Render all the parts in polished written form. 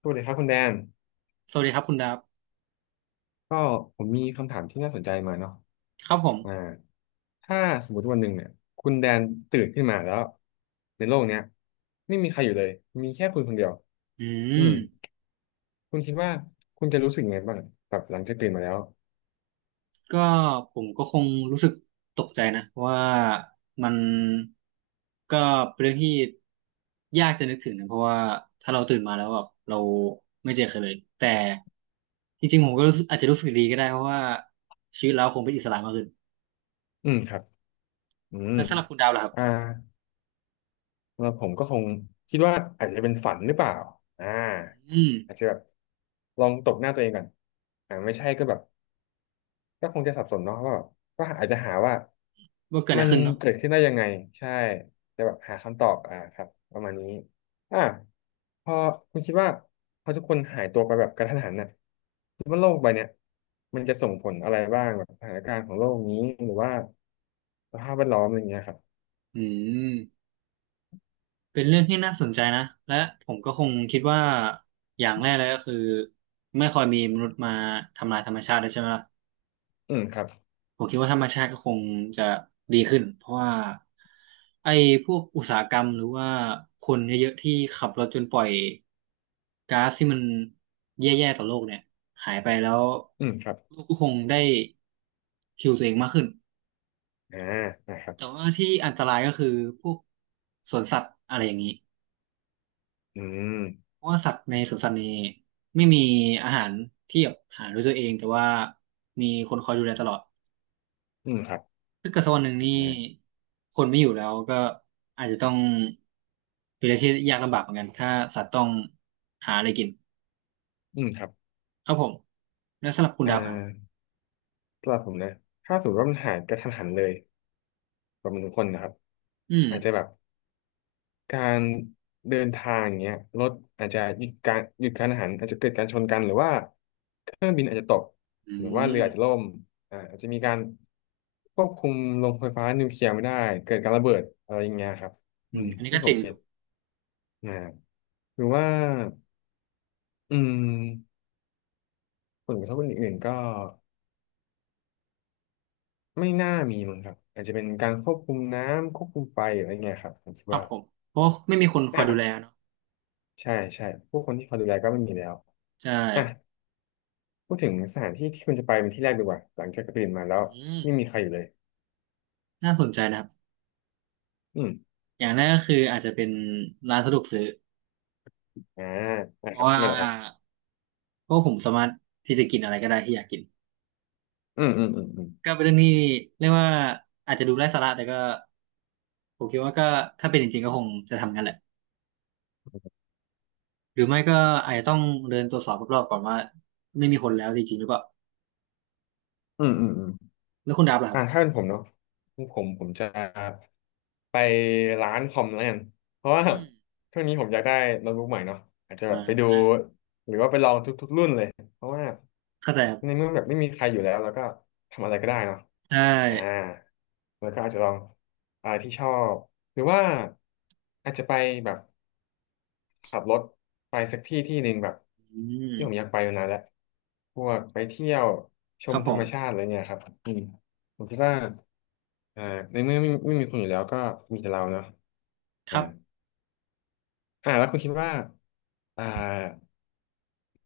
สวัสดีครับคุณแดนสวัสดีครับคุณดาบก็ผมมีคำถามที่น่าสนใจมาเนาะครับผมอ่าถ้าสมมติวันหนึ่งเนี่ยคุณแดนตื่นขึ้นมาแล้วในโลกเนี้ยไม่มีใครอยู่เลยมีแค่คุณคนเดียวอือืมมคุณคิดว่าคุณจะรู้สึกยังไงบ้างแบบหลังจากตื่นมาแล้วก็ผมก็คงรู้สึกตกใจนะว่ามันก็เป็นเรื่องที่ยากจะนึกถึงนะเพราะว่าถ้าเราตื่นมาแล้วแบบเราไม่เจอใครเลยแต่จริงๆผมก็รู้สึกอาจจะรู้สึกดีก็ได้เพราะว่าชีวิตเราคงเป็นอิสระมากขึ้นอืมครับอืมแล้วสำหรับคุณดาวล่ะครัอ่าบแล้วผมก็คงคิดว่าอาจจะเป็นฝันหรือเปล่าอ่าอืมอาจจะแบบลองตบหน้าตัวเองก่อนไม่ใช่ก็แบบ ก็คงจะสับสนเนาะว่าแบบก็อาจจะหาว่าว่าเกิดอะมัไรนขึ้นเนาะเกิดขึ้นได้ยังไงใช่จะแบบหาคำตอบอ่าครับประมาณนี้อ่าพอคุณคิดว่าพอทุกคนหายตัวไปแบบกระทันหันน่ะคิดว่าโลกใบเนี้ยมันจะส่งผลอะไรบ้างแบบสถานการณ์ของโลกนี้หรือว่าสภาพแวดล้อมอะไรเงี้ยครับอืม เป็นเรื่องที่น่าสนใจนะ และผมก็คงคิดว่าอย่างแรกเลยก็คือไม่ค่อยมีมนุษย์มาทำลายธรรมชาติเลยใช่ไหมล่ะอืมครับผมคิดว่าธรรมชาติก็คงจะดีขึ้นเพราะว่าไอ้พวกอุตสาหกรรมหรือว่าคนเยอะๆที่ขับรถจนปล่อยก๊าซที่มันแย่ๆต่อโลกเนี่ยหายไปแล้วอืมครับโลกก็คงได้ฮิวตัวเองมากขึ้น อ่านะครับแต่ว่าที่อันตรายก็คือพวกสวนสัตว์อะไรอย่างนี้ อืมเพราะว่าสัตว์ในสวนสัตว์นี้ไม่มีอาหารที่แบบหาด้วยตัวเองแต่ว่ามีคนคอยดูแลตลอดอืมครับถ้าเกิดสักวันหนึ่งนี่อ่าคนไม่อยู่แล้วก็อาจจะต้องเป็นอะไ่ที่ยากลำบากเหมือนกันถ้าสัตว์ต้องหาอะไรกินอืมครับครับผมแล้วสำหรับคุณอ่ดับครับาสำหรับผมนะถ้าสมมติว่ามันหายกระทันหันเลยแบบมันทุกคนนะครับอืมอาจจะแบบ การเดินทางอย่างเงี้ยรถอาจจะหยุดการหยุดกานอาหารอาจจะเกิดการชนกันหรือว่าเครื่องบินอาจจะตกอืหรือว่าเรืมออาจจะล่มอาจจะมีการควบคุมโรงไฟฟ้านิวเคลียร์ไม่ได้เกิดการระเบิดอะไรอย่างเงี้ยครับอือืมมอันนี้ที่ก็ผจริมงคคิรัดบนะหรือว่าอืมผลกระทบอื่นๆก็ไม่น่ามีมั้งครับอาจจะเป็นการควบคุมน้ำควบคุมไฟอะไรเงี้ยครับผมคิดครับว่าผมเพราะว่าไม่มีคนคอยดูแลอ่ะเนาะใช่ใช่ผู้คนที่เขาดูแลก็ไม่มีแล้วใช่อ่ะ พูดถึงสถานที่ที่คุณจะไปเป็นที่แรกดีกว่าหลังจากตื่นมาแล้วอืมไม่มีใครอยู่เลยน่าสนใจนะครับอืมอย่างแรกก็คืออาจจะเป็นร้านสะดวกซื้ออ่าเพนะคราะรับว่า ไม่หรอกครับเพราะผมสามารถที่จะกินอะไรก็ได้ที่อยากกินอืมอืมอืมอืมก็เป็นเรื่องที่เรียกว่าอาจจะดูไร้สาระแต่ก็ผมคิดว่าก็ถ้าเป็นจริงๆก็คงจะทำงั้นแหละหรือไม่ก็อาจจะต้องเดินตรวจสอบรอบๆก่อนว่าไม่มีคนแล้วจริงๆหรือเปล่าอืมอืมอืมแล้วคุณดับล่ะครับถ้าเป็นผมเนาะผผมจะไปร้านคอมแล้วกันเพราะว่าอืมช่วงนี้ผมอยากได้โน้ตบุ๊กใหม่เนาะอาจจะอ่แบบไปดูาหรือว่าไปลองทุกๆรุ่นเลยเพราะว่าเข้าใจครัในบเมื่อแบบไม่มีใครอยู่แล้วแล้วก็ทำอะไรก็ได้เนาะใช่อ่าแล้วก็อาจจะลองที่ชอบหรือว่าอาจจะไปแบบ ขับรถไปสักที่ที่หนึ่งแบบอืมที่ผมอยากไปมานานแล้วพวกไปเที่ยวชครัมบธผรรมมชาติอะไรเงี้ยครับอืมผมคิดว่าอ่าในเมื่อไม่มีคุณอยู่แล้วก็มีแต่เราเนาะคอ่ารับแล้วคุณคิดว่าอ่า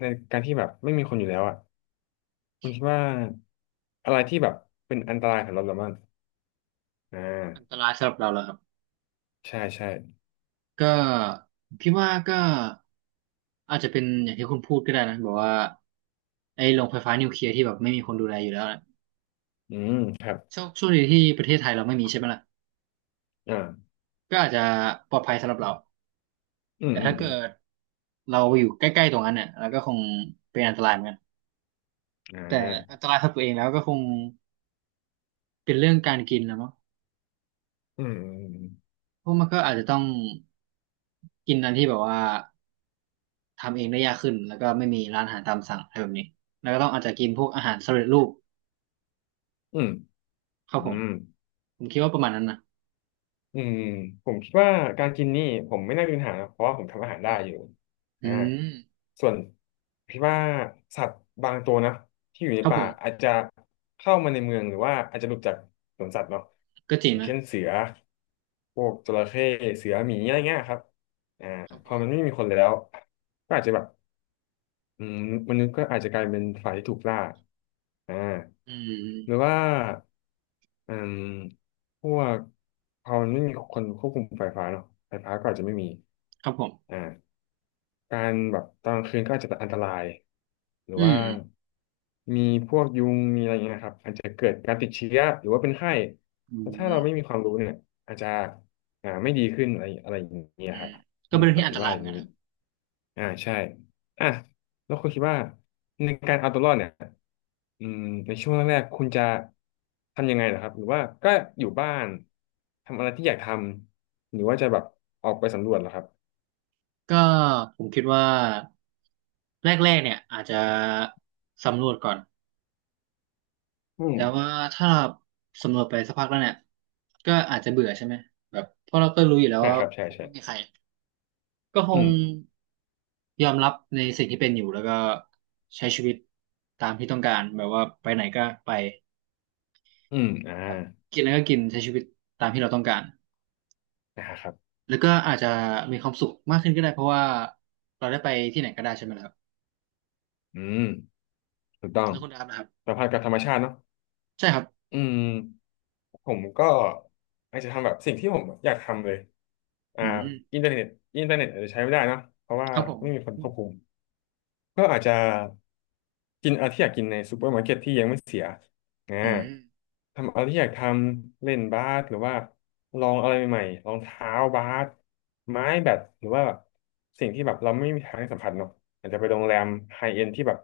ในการที่แบบไม่มีคนอยู่แล้วอ่ะคุณคิดว่าอะไรที่แบบเป็นอันตรายสำหรับเราบ้างอ่อันตารายสำหรับเราแล้วครับใช่ใช่ก็ผมคิดว่าก็อาจจะเป็นอย่างที่คุณพูดก็ได้นะแบบว่าไอ้โรงไฟฟ้านิวเคลียร์ที่แบบไม่มีคนดูแลอยู่แล้ว อืมครับโช่วงช่วนี้ที่ประเทศไทยเราไม่มีใช่ไหมล่ะอ่าก็อาจจะปลอดภัยสำหรับเราอืมแต่อืถ้ามเกิดเราอยู่ใกล้ๆตรงนั้นเนี่ยเราก็คงเป็นอันตรายเหมือนกันอืมแต่อันตรายสำหรับตัวเองแล้วก็คงเป็นเรื่องการกินนะมั้งอืมเพราะมันก็อาจจะต้องกินอันที่แบบว่าทำเองได้ยากขึ้นแล้วก็ไม่มีร้านอาหารตามสั่งอะไรแบบนี้แล้วก็ต้องอาจจะกินพวกอาหารสำเร็จรูปอืมครับอืมอืผมม ผมคิดว่าประมาณนั้นนะอืมผมคิดว่าการกินนี่ผมไม่น่ามีปัญหานะเพราะว่าผมทำอาหารได้อืมอยู่อือ่ามส่วนคิดว่าสัตว์บางตัวนะที่อยู่ในครับผป่ามอาจจะเข้ามาในเมืองหรือว่าอาจจะหลุดจากสวนสัตว์เนาะก็จริองย่างนะเช่นเสือพวกจระเข้เสือหมีอะไรเงี้ยครับครับพผอมมันไม่มีคนแล้วก็อาจจะแบบ อืมมนุษย์ก็อาจจะกลายเป็นฝ่ายที่ถูกล่าอ่าอืหรือมว่าอืมพวกพอมันไม่มีคนควบคุมไฟฟ้าเนาะไฟฟ้าก็อาจจะไม่มีครับผมอ่า การแบบตอนกลางคืนก็อาจจะอันตรายหรืออืว่ามมีพวกยุงมีอะไรอย่างเงี้ยนะครับอาจจะเกิดการติดเชื้อหรือว่าเป็นไข้อืแล้วถ้าเราไม่มีม ความรู้เนี่ยอาจจะไม่ดีขึ้นอะไรอะไรอย่างเงี้ยอืคมรับอืก็มเป็นเรื่องผที่มอันคิตดราว่ายอเหมือย่านงกันนี้นะครับอ่าใช่อ่ะแล้วคุณคิดว่าในการเอาตัวรอดเนี่ยอืมในช่วงแรกๆคุณจะทำยังไงเหรอครับหรือว่าก็อยู่บ้านทำอะไรที่อยากทำหรือว่าจะแบบออกไปสำรวจเหรอครับก็ผมคิดว่าแรกๆเนี่ยอาจจะสำรวจก่อนอืมแต่ว่าถ้าเราสำรวจไปสักพักแล้วเนี่ยก็อาจจะเบื่อใช่ไหมแบบเพราะเราก็รู้อยู่แล้วว่าครับใช่คงใช่ ไม่มีใครก็คอืงม ยอมรับในสิ่งที่เป็นอยู่แล้วก็ใช้ชีวิตตามที่ต้องการแบบว่าไปไหนก็ไปอืมแบบกินแล้วก็กินใช้ชีวิตตามที่เราต้องการนะครับแล้วก็อาจจะมีความสุขมากขึ้นก็ได้เพราะว่าเราได้ไปที่ไหนก็ได้ใช่ไหมล่ะครับอืมถูกต้องแล้วคุณดาบนะครับ สัมพันธ์กับธรรมชาติเนาะใช่ครับอืม ผมก็อาจจะทำแบบสิ่งที่ผมอยากทำเลย อ่า อืมอินเทอร์เน็ตอินเทอร์เน็ตอาจจะใช้ไม่ได้เนอะเพราะว่าครับผมไม่มีคนควบคุม ก็อาจจะกินอะไรที่อยากกินในซูเปอร์มาร์เก็ตที่ยังไม่เสียอืมอ่าทำอะไรที่อยากทำเล่นบาสหรือว่าลองอะไรใหม่ๆรองเท้าบาสไม้แบดหรือว่าแบบสิ่งที่แบบเราไม่มีทางสัมผัสเนาะอาจจะไปโรงแรมไฮเอ็นที่แบบ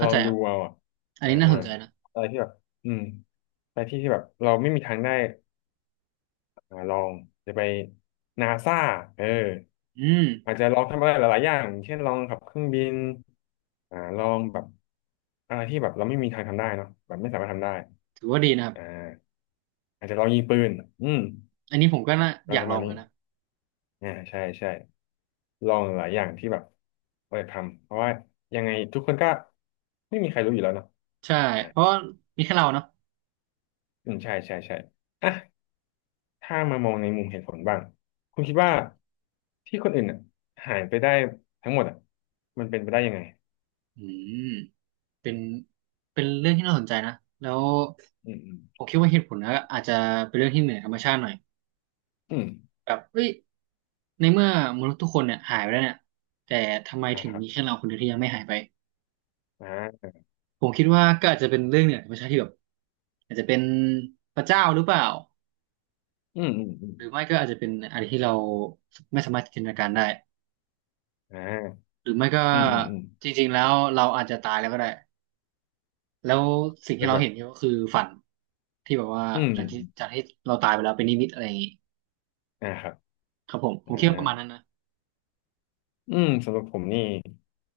ล้าอใจงคดูรับเอาอะอันอ่านี้น่าสนใจนะอะไรที่แบบอืมไปที่ที่แบบเราไม่มีทางได้ลองจะไปนาซาเออ อืมอาจจะลองทำอะไรหลายๆอย่างเช่นลองขับเครื่องบินลองแบบอะไรที่แบบเราไม่มีทางทำได้เนาะแบบไม่สามารถทำได้ถือว่าดีนะครับอ่าอาจจะลองยิงปืนอืมอันนี้ผมก็น่าอะไรอยาปกระลมาอณงนี้กันนะใช่ใช่ลองหลายอย่างที่แบบเรายทำเพราะว่ายังไงทุกคนก็ไม่มีใครรู้อยู่แล้วเนาะใช่อ่าเพราะว่ามีแค่เราเนาะอืมใช่ใช่ใช่อ่ะถ้ามามองในมุมเหตุผลบ้าง คุณคิดคว่ารับผมที่คนอื่นหายไปได้ทั้งหมดมันเป็นไปได้ยังไงอืมเป็นเป็นเรื่องที่น่าสนใจนะแล้วอืมอืมผมคิดว่าเหตุผลนะอาจจะเป็นเรื่องที่เหนือธรรมชาติหน่อยอืมแบบเฮ้ยในเมื่อมนุษย์ทุกคนเนี่ยหายไปแล้วเนี่ยแต่ทำไมอ่าถึงครับ มีแค่เราคนเดียวที่ยังไม่หายไปอ่าผมคิดว่าก็อาจจะเป็นเรื่องเหนือธรรมชาติที่แบบอาจจะเป็นพระเจ้าหรือเปล่า อืมอืมอืมหรือไม่ก็อาจจะเป็นอะไรที่เราไม่สามารถจินตนาการได้อ่าหรือไม่ก็อืมอืมอืมจริงๆแล้วเราอาจจะตายแล้วก็ได้แล้วสิ่งเป็ที่นเราแบบเห็นก็คือฝันที่แบบว่าอืมหลังที่จากที่เราตายไปแล้วเป็นนิมิตอะไรอย่างงี้อ่าครับครับผมผอ่ามคิดว่าประมาณนั้นนะสำหรับผมนี่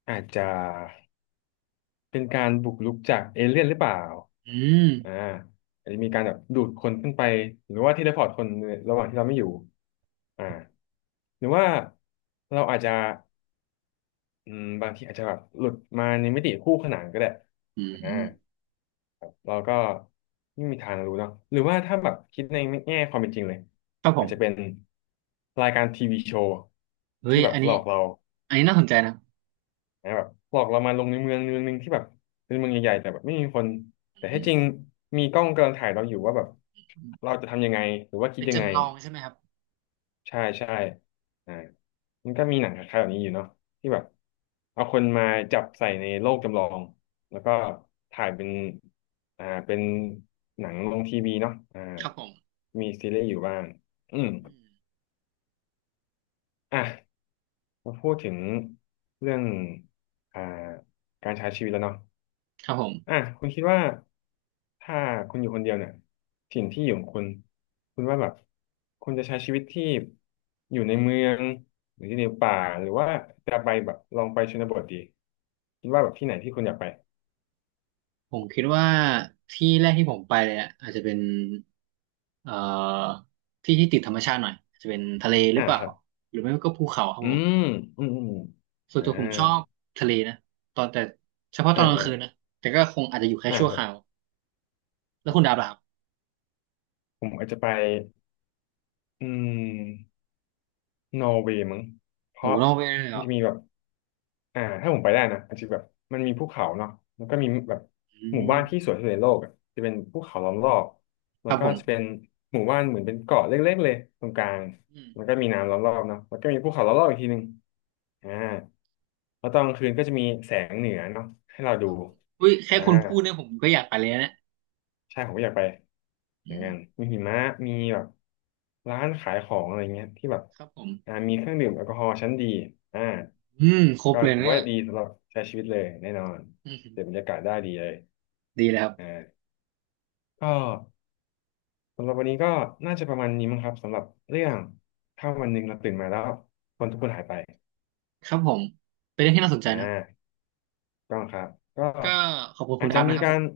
อาจจะเป็นการบุกรุกจากเอเลี่ยนหรือเปล่าอืมอ่าอาจจะมีการแบบดูดคนขึ้นไปหรือว่าเทเลพอร์ตคนระหว่างที่เราไม่อยู่อ่าหรือว่าเราอาจจะบางทีอาจจะแบบหลุดมาในมิติคู่ขนานก็ได้อืมอ่า อืมเราก็ไม่มีทางรู้เนาะหรือว่าถ้าแบบคิดในแง่ความเป็นจริงเลยครับผอาจมจะเป็นรายการทีวีโชว์เฮ้ที่ยแบบอันหลนี้อกเราน่าสนใจนะนะแบบหลอกเรามาลงในเมืองเมืองหนึงที่แบบเป็นเมืองใหญ่ๆแต่แบบไม่มีคนอืแต่ให้มจริงมีกล้องกำลังถ่ายเราอยู่ว่าแบบอืมเราจะทำยังไงหรือว่าคิดเป็นยังไง จำลองใช่ไหมครับใช่ใช่อ่ามันก็มีหนังคล้ายๆแบบนี้อยู่เนาะที่แบบเอาคนมาจับใส่ในโลกจำลองแล้วก็ถ่ายเป็นเป็นหนังลงทีวีเนาะครับผมมีซีรีส์อยู่บ้างอืมอืมอ่ะมาพูดถึงเรื่องอ่าการใช้ชีวิตแล้วเนาะ ครับผม คุณคิดว่าถ้าคุณอยู่คนเดียวเนี่ยถิ่นที่อยู่ของคุณคุณว่าแบบคุณจะใช้ชีวิตที่อยู่ในเมืองหรืออยู่ในป่าหรือว่าจะไปแบบลองไปชนบทดีคิดว่าแบบที่ไหนที่คุณอยากไปผมคิดว่าที่แรกที่ผมไปเลยอะอาจจะเป็นเอ่อที่ที่ติดธรรมชาติหน่อยอาจจะเป็นทะเลหรือ่าอเปล่าครับหรือไม่ก็ภูเขาครับอืผมมอืมอืมส่วนอ่ตัวผมชอบาทะเลนะตอนแต่เฉพาะตออ่านกลางอ่าคืนนะแต่ก็คงอาจจะอยู่แค่อ่าชั่วคครับราวแล้วคุณดาบล่ะครับผมอาจจะไปอืมนอร์เวย์มั้งเพโหราะนอกเวย์เลยเหมัรนอจะมีแบบ ถ้าผมไปได้นะอาจจะแบบมันมีภูเขาเนาะแล้วก็มีแบบอืหมู่มบ้านที่สวยที่สุดในโลกอะจะเป็นภูเขาล้อมรอบคแล้วรับก็ผมจะเป็นหมู่บ้านเหมือนเป็นเกาะเล็กๆเลยตรงกลางอืมแล้วก็มีน้ำล้อมรอบเนาะแล้วก็มีภูเขาล้อมรอบอีกทีหนึ่งอ่าแล้วตอนกลางคืนก็จะมีแสงเหนือเนาะให้เราคดูรับผมอุ้ยแค่อ่า คุณพูดเนี่ยผมก็อยากไปเลยนะเนี่ยใช่ผมก็อยากไปอือย่างนั้มนมีหิมะมีแบบร้านขายของอะไรเงี้ยที่แบบครับผมมีเครื่องดื่มแอลกอฮอล์ชั้นดีอ่าอืมครบก็เลยถืนะอเนี่ยว่าดีสำหรับใช้ชีวิตเลยแน่นอนอืเสพบรมรยากาศได้ดีเลยดีเลยครับอ่าก็สำหรับวันนี้ก็น่าจะประมาณนี้มั้งครับสำหรับเรื่องถ้าวันหนึ่งเราตื่นมาแล้วคนทุกคนหายไปครับผมเป็นเรื่องที่น่าสนใจอ่นะครับาก็ครับก็ก็ขอบคุณคุอาณจดาจะบมีนะครับกาผรม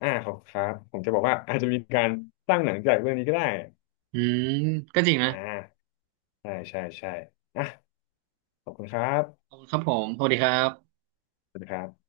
ขอบคุณครับผมจะบอกว่าอาจจะมีการสร้างหนังจากเรื่องนี้ก็ได้อืมก็จริงนะอ่า ใช่ใช่ใช่อ่ะขอบคุณครับขอบคุณครับผมสวัสดีครับสวัสดีครับ